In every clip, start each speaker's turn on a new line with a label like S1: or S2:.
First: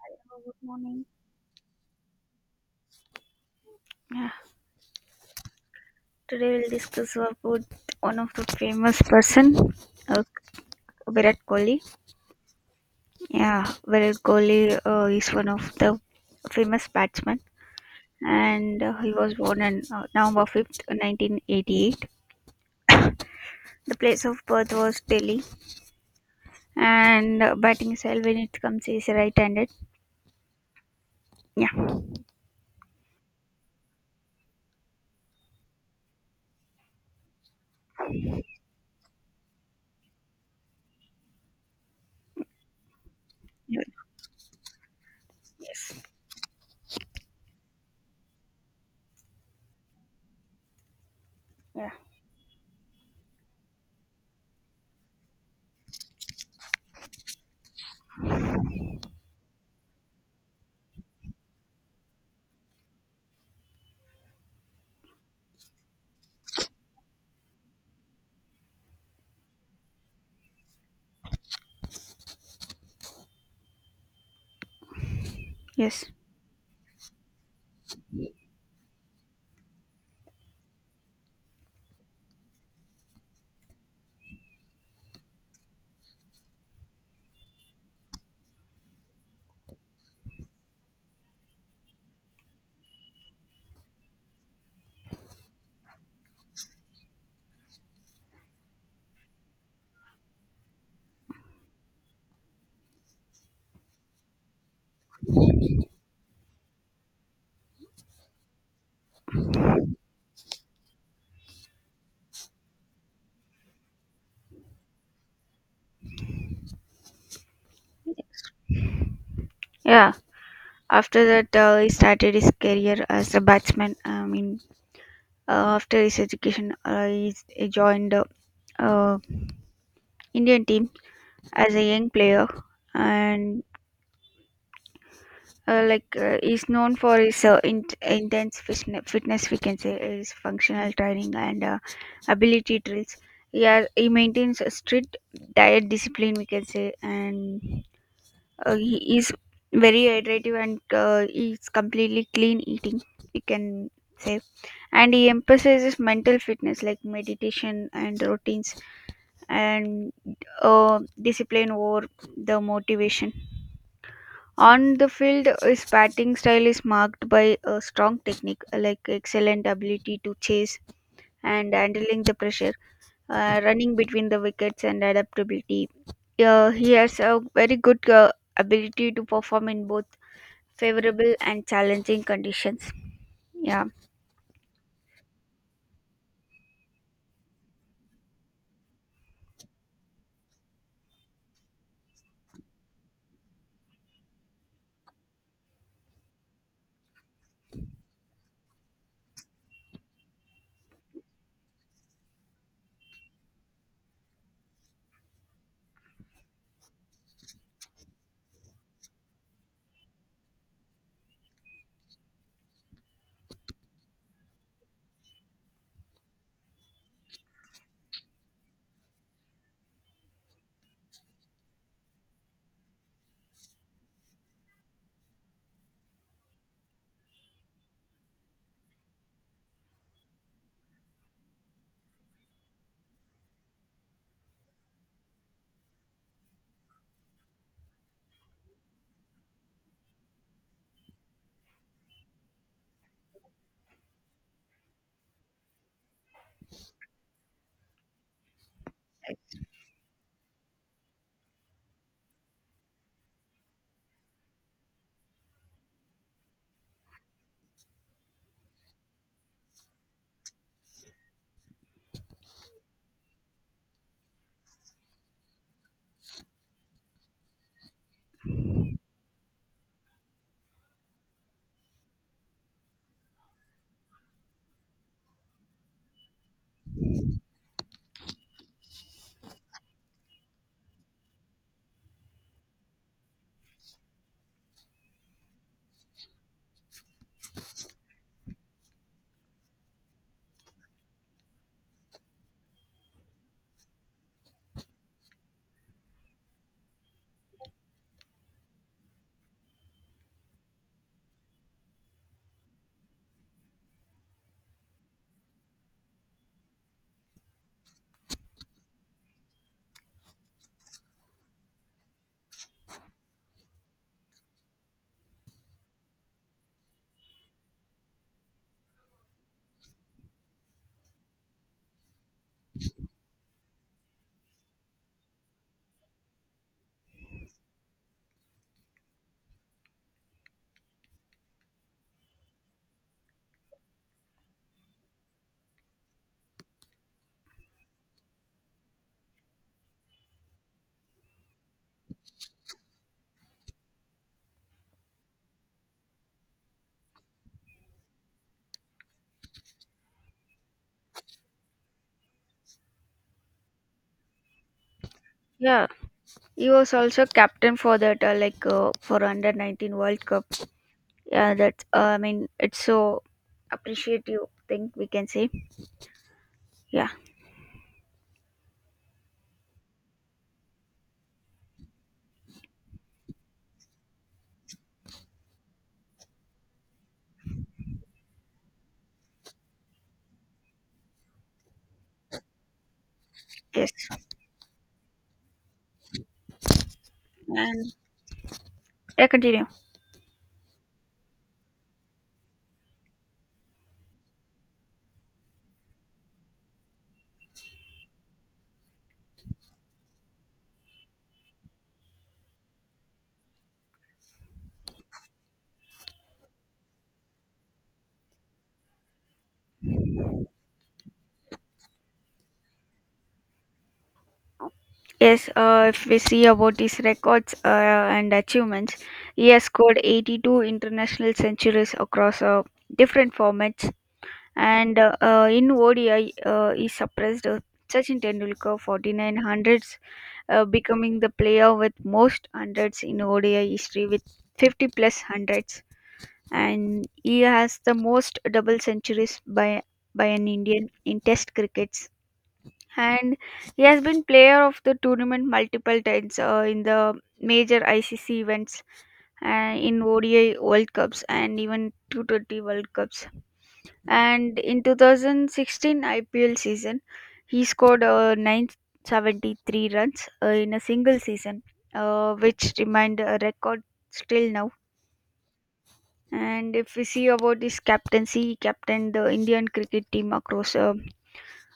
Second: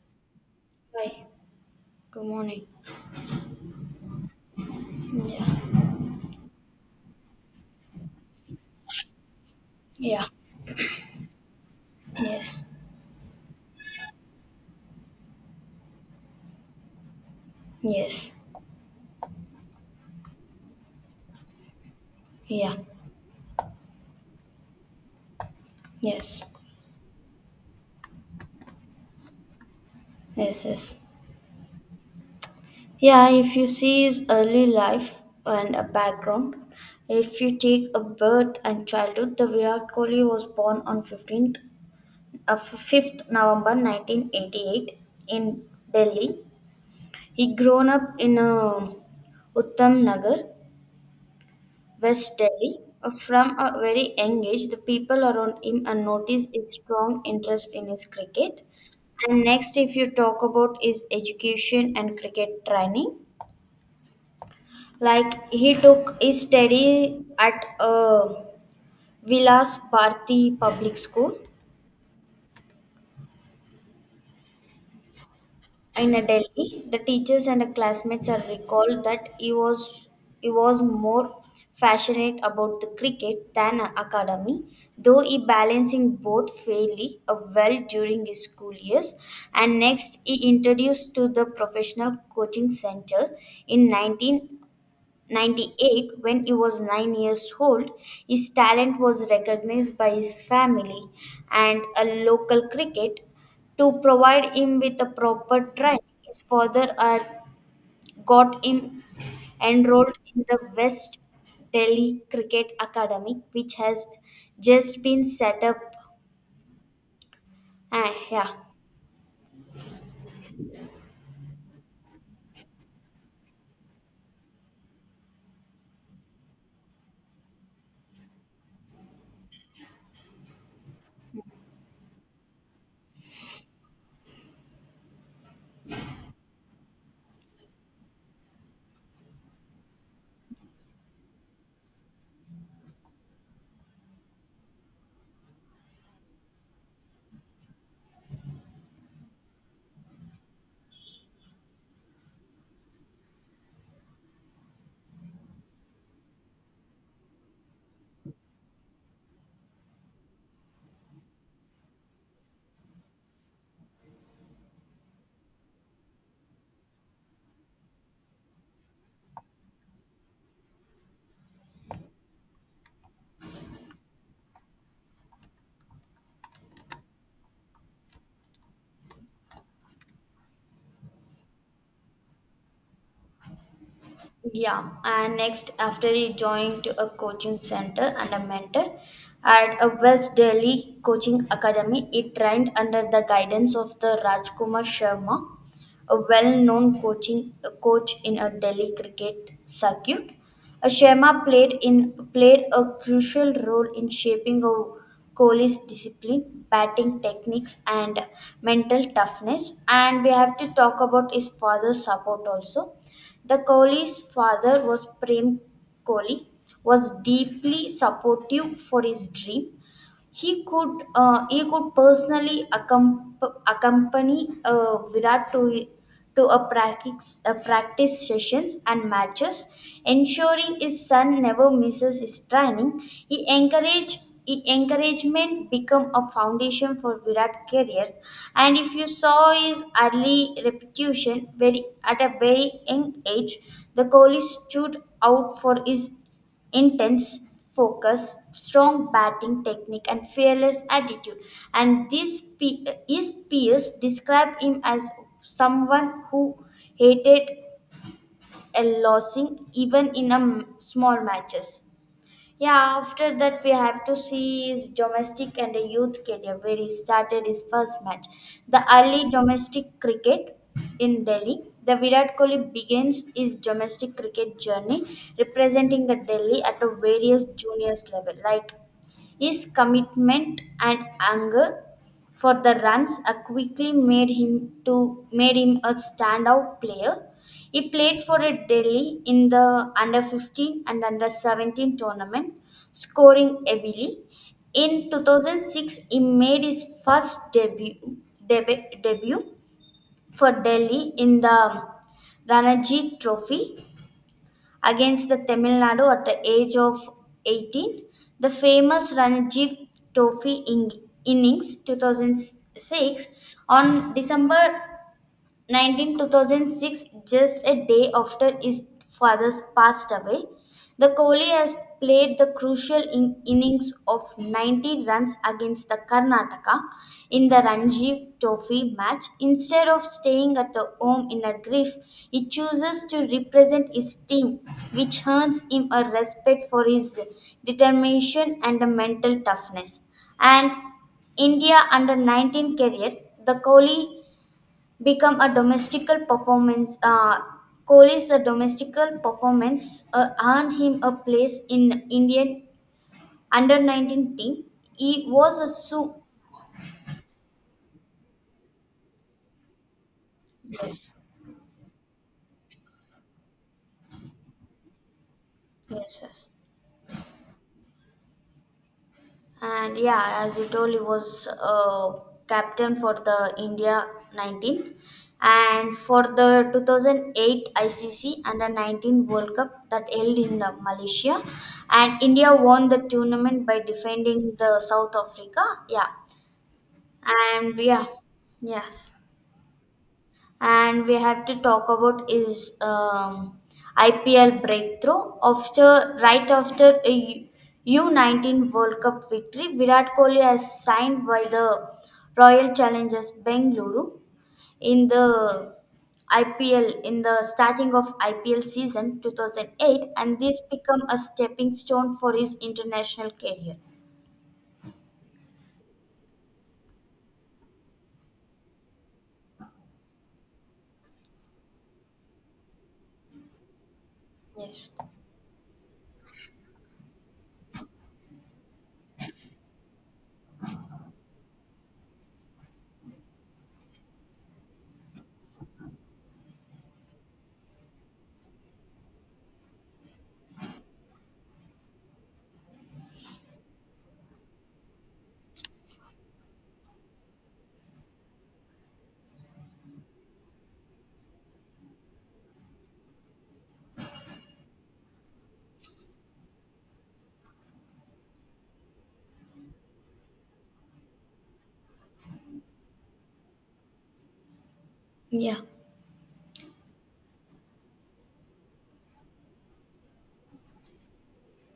S1: Hello, good morning.
S2: Hi, good morning.
S1: Yeah,
S2: Yeah,
S1: today we'll discuss about one of the famous person, uh,
S2: yeah,
S1: Virat Kohli.
S2: yes,
S1: Yeah, Virat Kohli is one of the famous batsman,
S2: yes,
S1: and he was born on November 5th, 1988.
S2: yeah,
S1: The place of birth was Delhi,
S2: yes,
S1: and batting style when it comes is right-handed.
S2: yes, yes.
S1: Yeah.
S2: Yeah, if you see his early life and a background, if you take a birth and childhood, the Virat Kohli was born on 5th November
S1: Yeah.
S2: 1988 in
S1: Yes.
S2: Delhi. He grown up in a Uttam Nagar
S1: Yeah.
S2: West Delhi. From a very young age, the people around him noticed his strong interest in his cricket. And next, if you talk about his education and cricket training, like he took his study at Vilas Bharti Public School
S1: Yes.
S2: in a Delhi, the teachers and the classmates are recalled that he was more passionate about the cricket than academy, though he balancing both fairly well during his school years. And next, he introduced to the professional coaching center in 1998 when he was 9 years old. His talent was recognized by his family, and a local cricket to provide him with a proper training. His father had got him enrolled in the West Delhi Cricket Academy, which has just been set up. Ah, yeah,
S1: Yeah, after that, he started his career as a batsman. I mean, after his education, he joined uh, Indian team as a young player, and like he's known for his intense fitness. We can say his functional training and ability drills. Yeah, he maintains a strict diet discipline. We can say, and he is very hydrative and he's completely clean eating. We can say, and he emphasizes mental fitness like meditation and routines and discipline or the motivation. On the field, his batting style is marked by a strong technique, like excellent ability to chase and handling the pressure, running between the wickets, and adaptability. He has a very good ability to perform in both favorable and challenging conditions. Yeah.
S2: yeah. And next, after he joined a coaching center and a mentor at a West Delhi Coaching Academy, he trained under the guidance of the Rajkumar Sharma, a well-known coach in a Delhi cricket circuit. Sharma played a crucial role in shaping a Kohli's discipline, batting techniques, and mental toughness. And we have to talk about his father's support also. The Kohli's father was Prem Kohli, was deeply supportive for his dream. He could personally accompany Virat to a practice sessions and matches, ensuring his son never misses his training. He encourage he encouragement become a foundation for Virat careers. And if you saw his early reputation, very at a very young age, the Kohli stood out for his intense focus, strong batting technique, and fearless attitude. And his peers describe him as someone who hated a losing even in a small matches. Yeah, after that we have to see his domestic and a youth career where he started his first match. The early domestic cricket in Delhi. The Virat Kohli begins his domestic cricket journey representing the Delhi at a various juniors level, like his commitment and anger for the runs quickly made him a standout player. He played for a Delhi in the under 15 and under 17 tournament, scoring heavily. In 2006, he made his first debut for Delhi in the Ranji Trophy, against the Tamil Nadu at the age of 18. The famous Ranji Trophy innings 2006 on December 19 2006, just a day after his father's passed away, the Kohli has played the crucial innings of 90 runs against the Karnataka in the Ranji Trophy match. Instead of staying at the home in a grief, he chooses to represent his team, which earns him a respect for his determination and a mental toughness. And India under 19 career, the Kohli become a domestical performance. Kohli's a domestical performance earned him a place in Indian under 19 team. He was a
S1: Yeah,
S2: su-
S1: he was also captain for that, like for under 19 World Cup.
S2: Yes,
S1: Yeah, that's I mean, it's so appreciative thing, we can say.
S2: yes, yes,
S1: Yeah.
S2: and yeah, as you told, he was captain for the India 19 and for the 2008 ICC under 19 World Cup that held in Malaysia, and India won the tournament by
S1: Yes,
S2: defending the South Africa. Yeah. And
S1: and
S2: yeah. Yes.
S1: yeah, continue.
S2: And we have to talk about is IPL breakthrough, after right after a U19 World Cup victory. Virat Kohli has signed by the Royal Challengers Bengaluru in the IPL in the starting of IPL season 2008, and this become a stepping stone for his international career.
S1: Yes. If we see about these records and achievements, he has scored 82 international centuries across different formats,
S2: Yes.
S1: and in ODI he suppressed Sachin Tendulkar 49 hundreds, becoming the player with most hundreds in ODI history with 50 plus hundreds. And he has the most double centuries by an Indian in Test crickets. And he has been player of the tournament multiple times in the major ICC events, in ODI World Cups, and even 220 World Cups. And in 2016 IPL season, he scored 973 runs in a single season, which remained a record still now.
S2: Yeah.
S1: And if we see about his captaincy, he captained the Indian cricket team across uh,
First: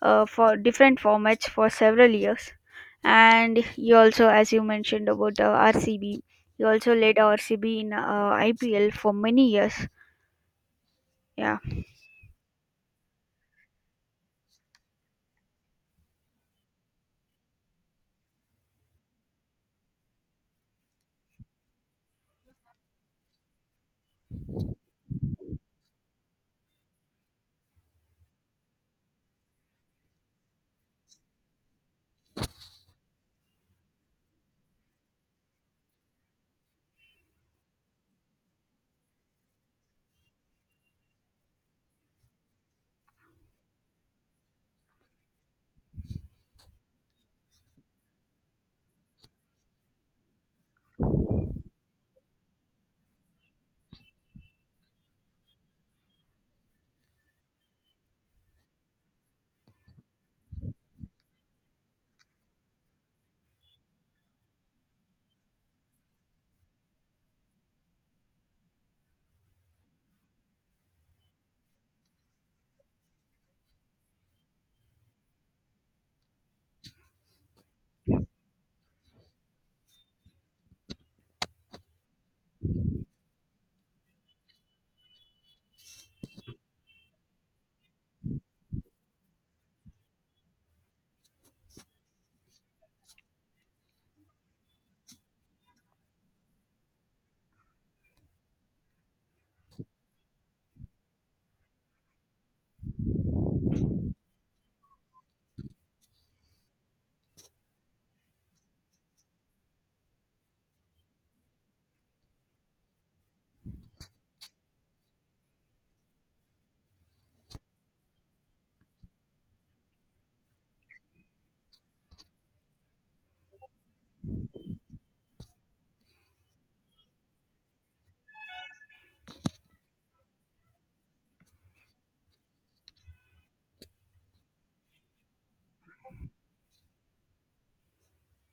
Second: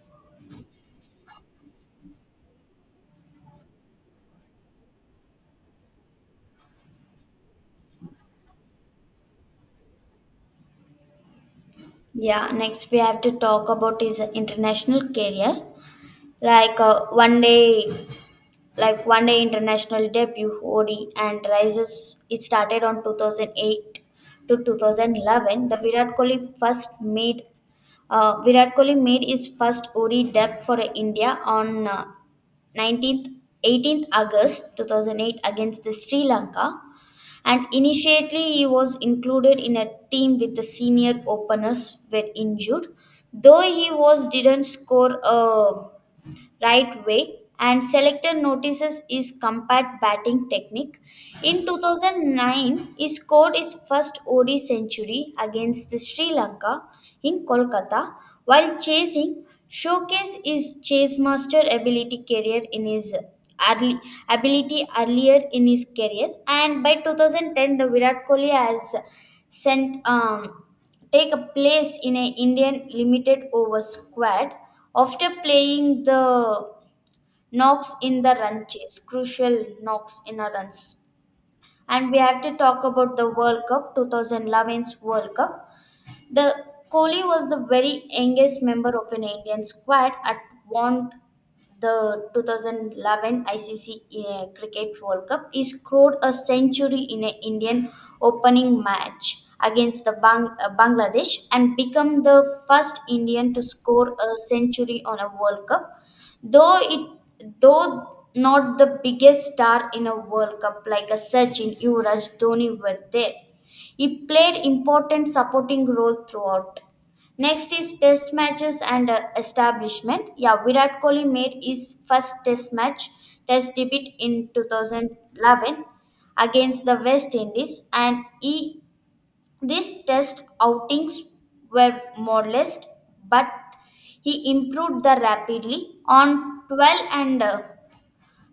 S1: uh, for different formats for several years. And he also, as you mentioned about RCB, he also led RCB in IPL for many years. Yeah,
S2: Yeah, next we have to talk about his international career. Like one day international debut OD and rises. It started on 2008 to 2011. The Virat Kohli first made Virat Kohli made his first OD debut for India on uh, 19th 18th August 2008 against the Sri Lanka, and initially he was included in a team with the senior openers were injured, though he was didn't score a right way, and selector notices his compact batting technique. In 2009, he scored his first ODI century against the Sri Lanka in Kolkata while chasing, showcase his chase master ability career in his early ability earlier in his career, and by 2010 the Virat Kohli has sent take a place in an Indian limited over squad after playing the knocks in the run chase, crucial knocks in a run chase. And we have to talk about 2011's World Cup. The Kohli was the very youngest member of an Indian squad at one the 2011 ICC Cricket World Cup. He scored a century in an Indian opening match against the Bangladesh and become the first Indian to score a century on a World Cup. Though it though not the biggest star in a World Cup like a Sachin, Yuvraj, Dhoni were there. He played important supporting role throughout. Next is test matches and establishment. Yeah, Virat Kohli made his first test debut in 2011 against the West Indies, these test outings were modest, but he improved the rapidly on 12 and uh,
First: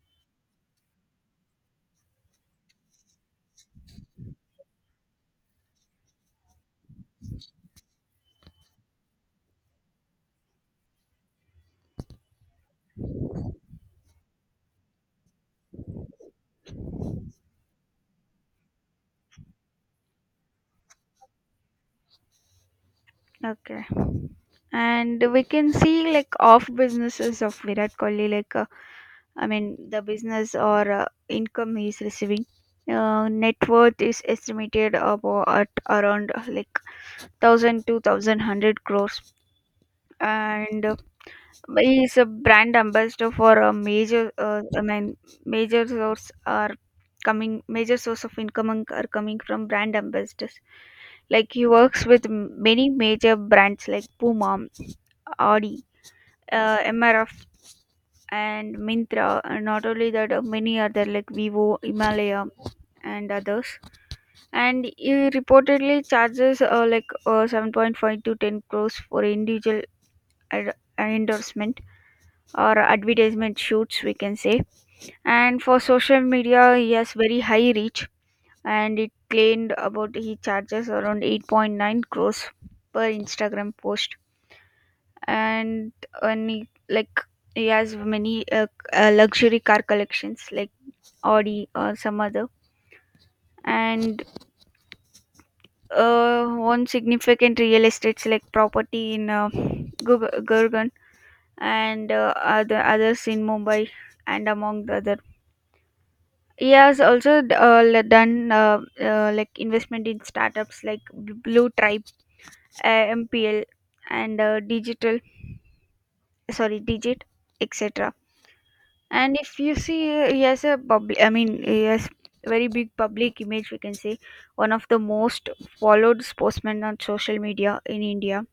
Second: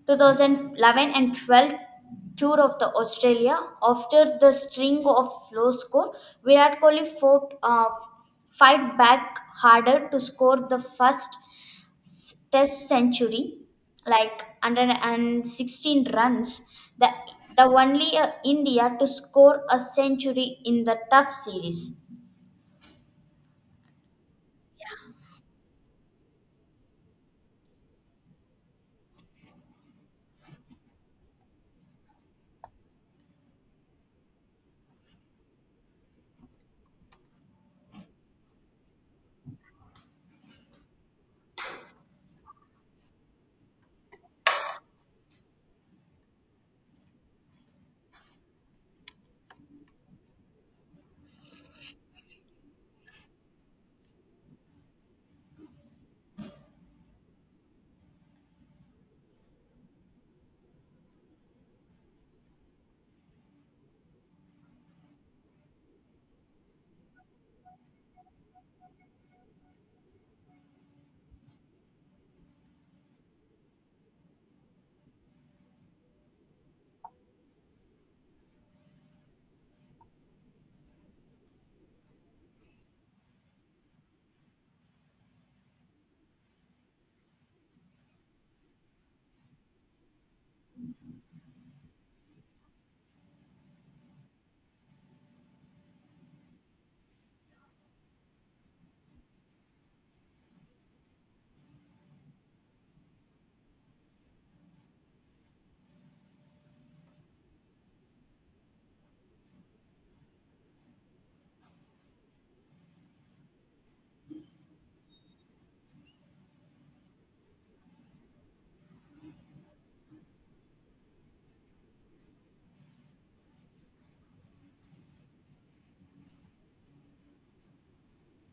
S2: 2011 and 12 tour of the Australia. After the string of low score, Virat Kohli fight back harder to score the first Test century, like 116 runs. The the only India to score a century in the tough series.
S1: okay. And we can see like off businesses of Virat Kohli, like I mean, the business or income he is receiving. Net worth is estimated about at around like thousand to thousand hundred crores, and he is a brand ambassador for a major. I mean, major source are coming. Major source of income and- are coming from brand ambassadors. Like he works with many major brands like Puma, Audi, MRF and Mintra, and not only that, many other like Vivo, Himalaya, and others. And he reportedly charges like 7.5 to 10 crores for individual endorsement or advertisement shoots, we can say. And for social media, he has very high reach, and it claimed about he charges around 8.9 crores per Instagram post. And when he, like he has many luxury car collections like Audi or some other. And one significant real estates like property in Gurgaon and others in Mumbai and among the other. He has also done like investment in startups like Blue Tribe, MPL, and Digital, sorry, Digit, etc. And if you see, he has a public, I mean, he has very big public image, we can say, one of the most followed sportsmen on social media in India.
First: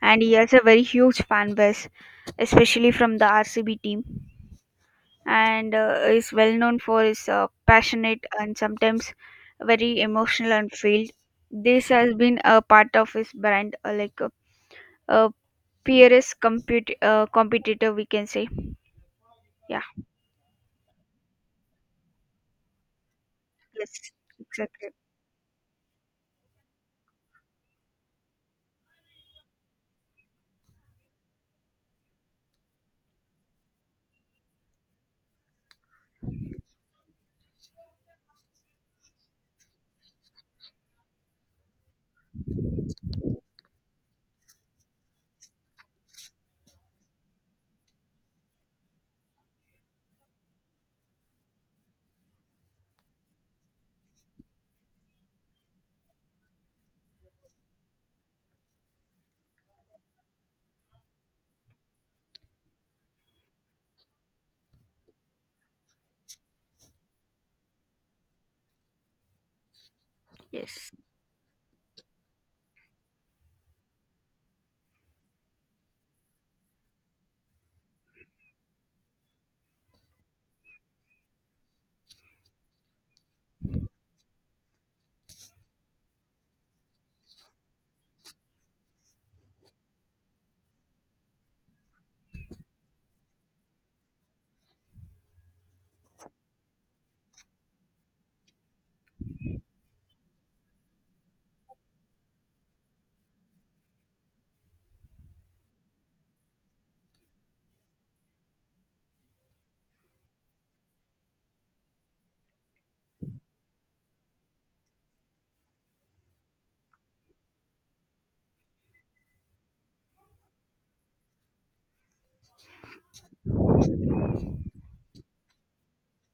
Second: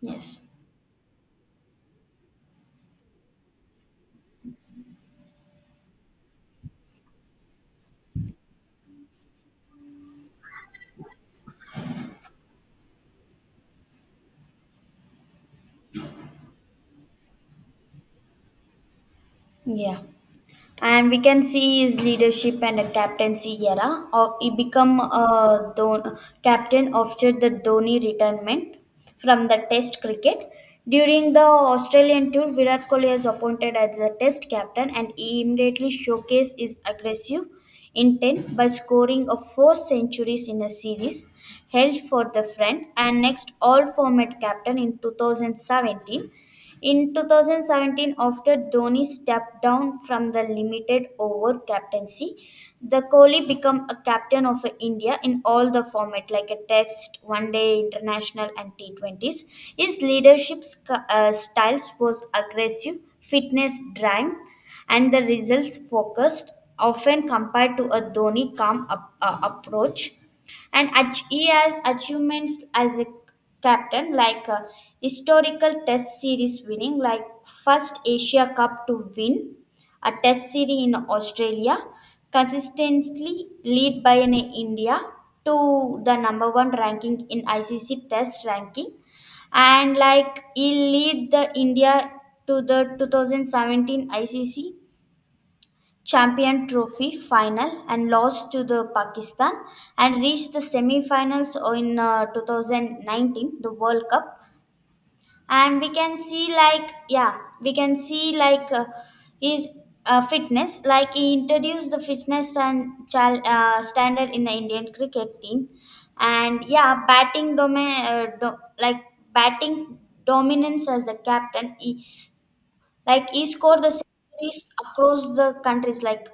S1: And he
S2: Yes.
S1: has a very huge fan base, especially from the RCB team. And is well known for his passionate and sometimes very emotional and field. This has been a part of his brand, like a peerless competitor, we can say. Yeah,
S2: Yeah. And we can see his leadership and a captaincy
S1: yes,
S2: era. Or he
S1: exactly.
S2: become a don captain after the Dhoni retirement from the Test cricket. During the Australian tour, Virat Kohli was appointed as the Test captain, and he immediately showcased his aggressive intent by scoring a four centuries in a series held for the front, and next all format captain in 2017, after Dhoni stepped down from the limited over captaincy, the Kohli became a captain of India in all the format like a test, one day international and T20s. His leadership styles was aggressive, fitness driven and the results focused, often compared to a Dhoni calm up, approach, and
S1: Yes.
S2: he has achievements as a captain like a historical test series winning, like first Asia Cup to win a test series in Australia, consistently lead by an India to the number one ranking in ICC test ranking. And like he lead the India to the 2017 ICC Champion Trophy final and lost to the Pakistan and reached the semi-finals in 2019 the World Cup. And we can see, like, yeah, we can see, like, his fitness, like he introduced the fitness and standard in the Indian cricket team. And yeah, batting domain do- like batting dominance as a captain, he scored the centuries across the countries like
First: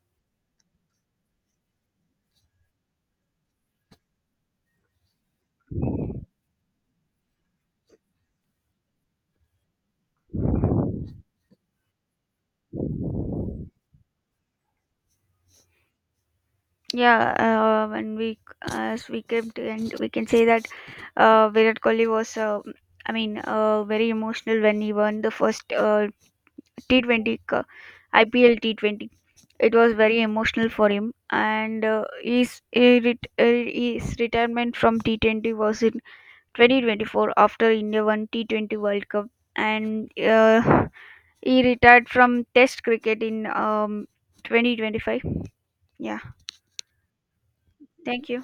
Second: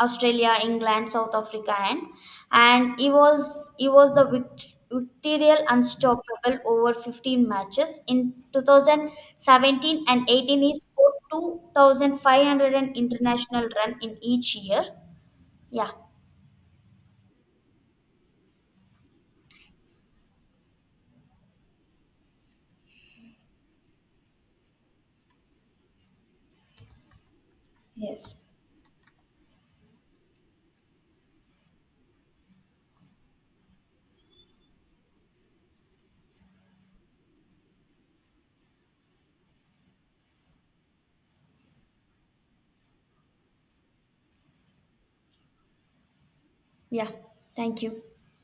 S2: Australia, England, South Africa, and he was the victorial unstoppable over 15 matches in 2017 and 18. He scored 2,500 an international run in each year. Yeah,
S1: Yeah, when we as we came to end, we can say that Virat Kohli was, I mean, very emotional when he won the first T20 cu-
S2: yes,
S1: IPL T20. It was very emotional for him, and his his retirement from T20 was in 2024 after India won T20 World Cup, and he retired from Test cricket in 2025. Yeah,
S2: yeah. Thank you.
S1: thank you.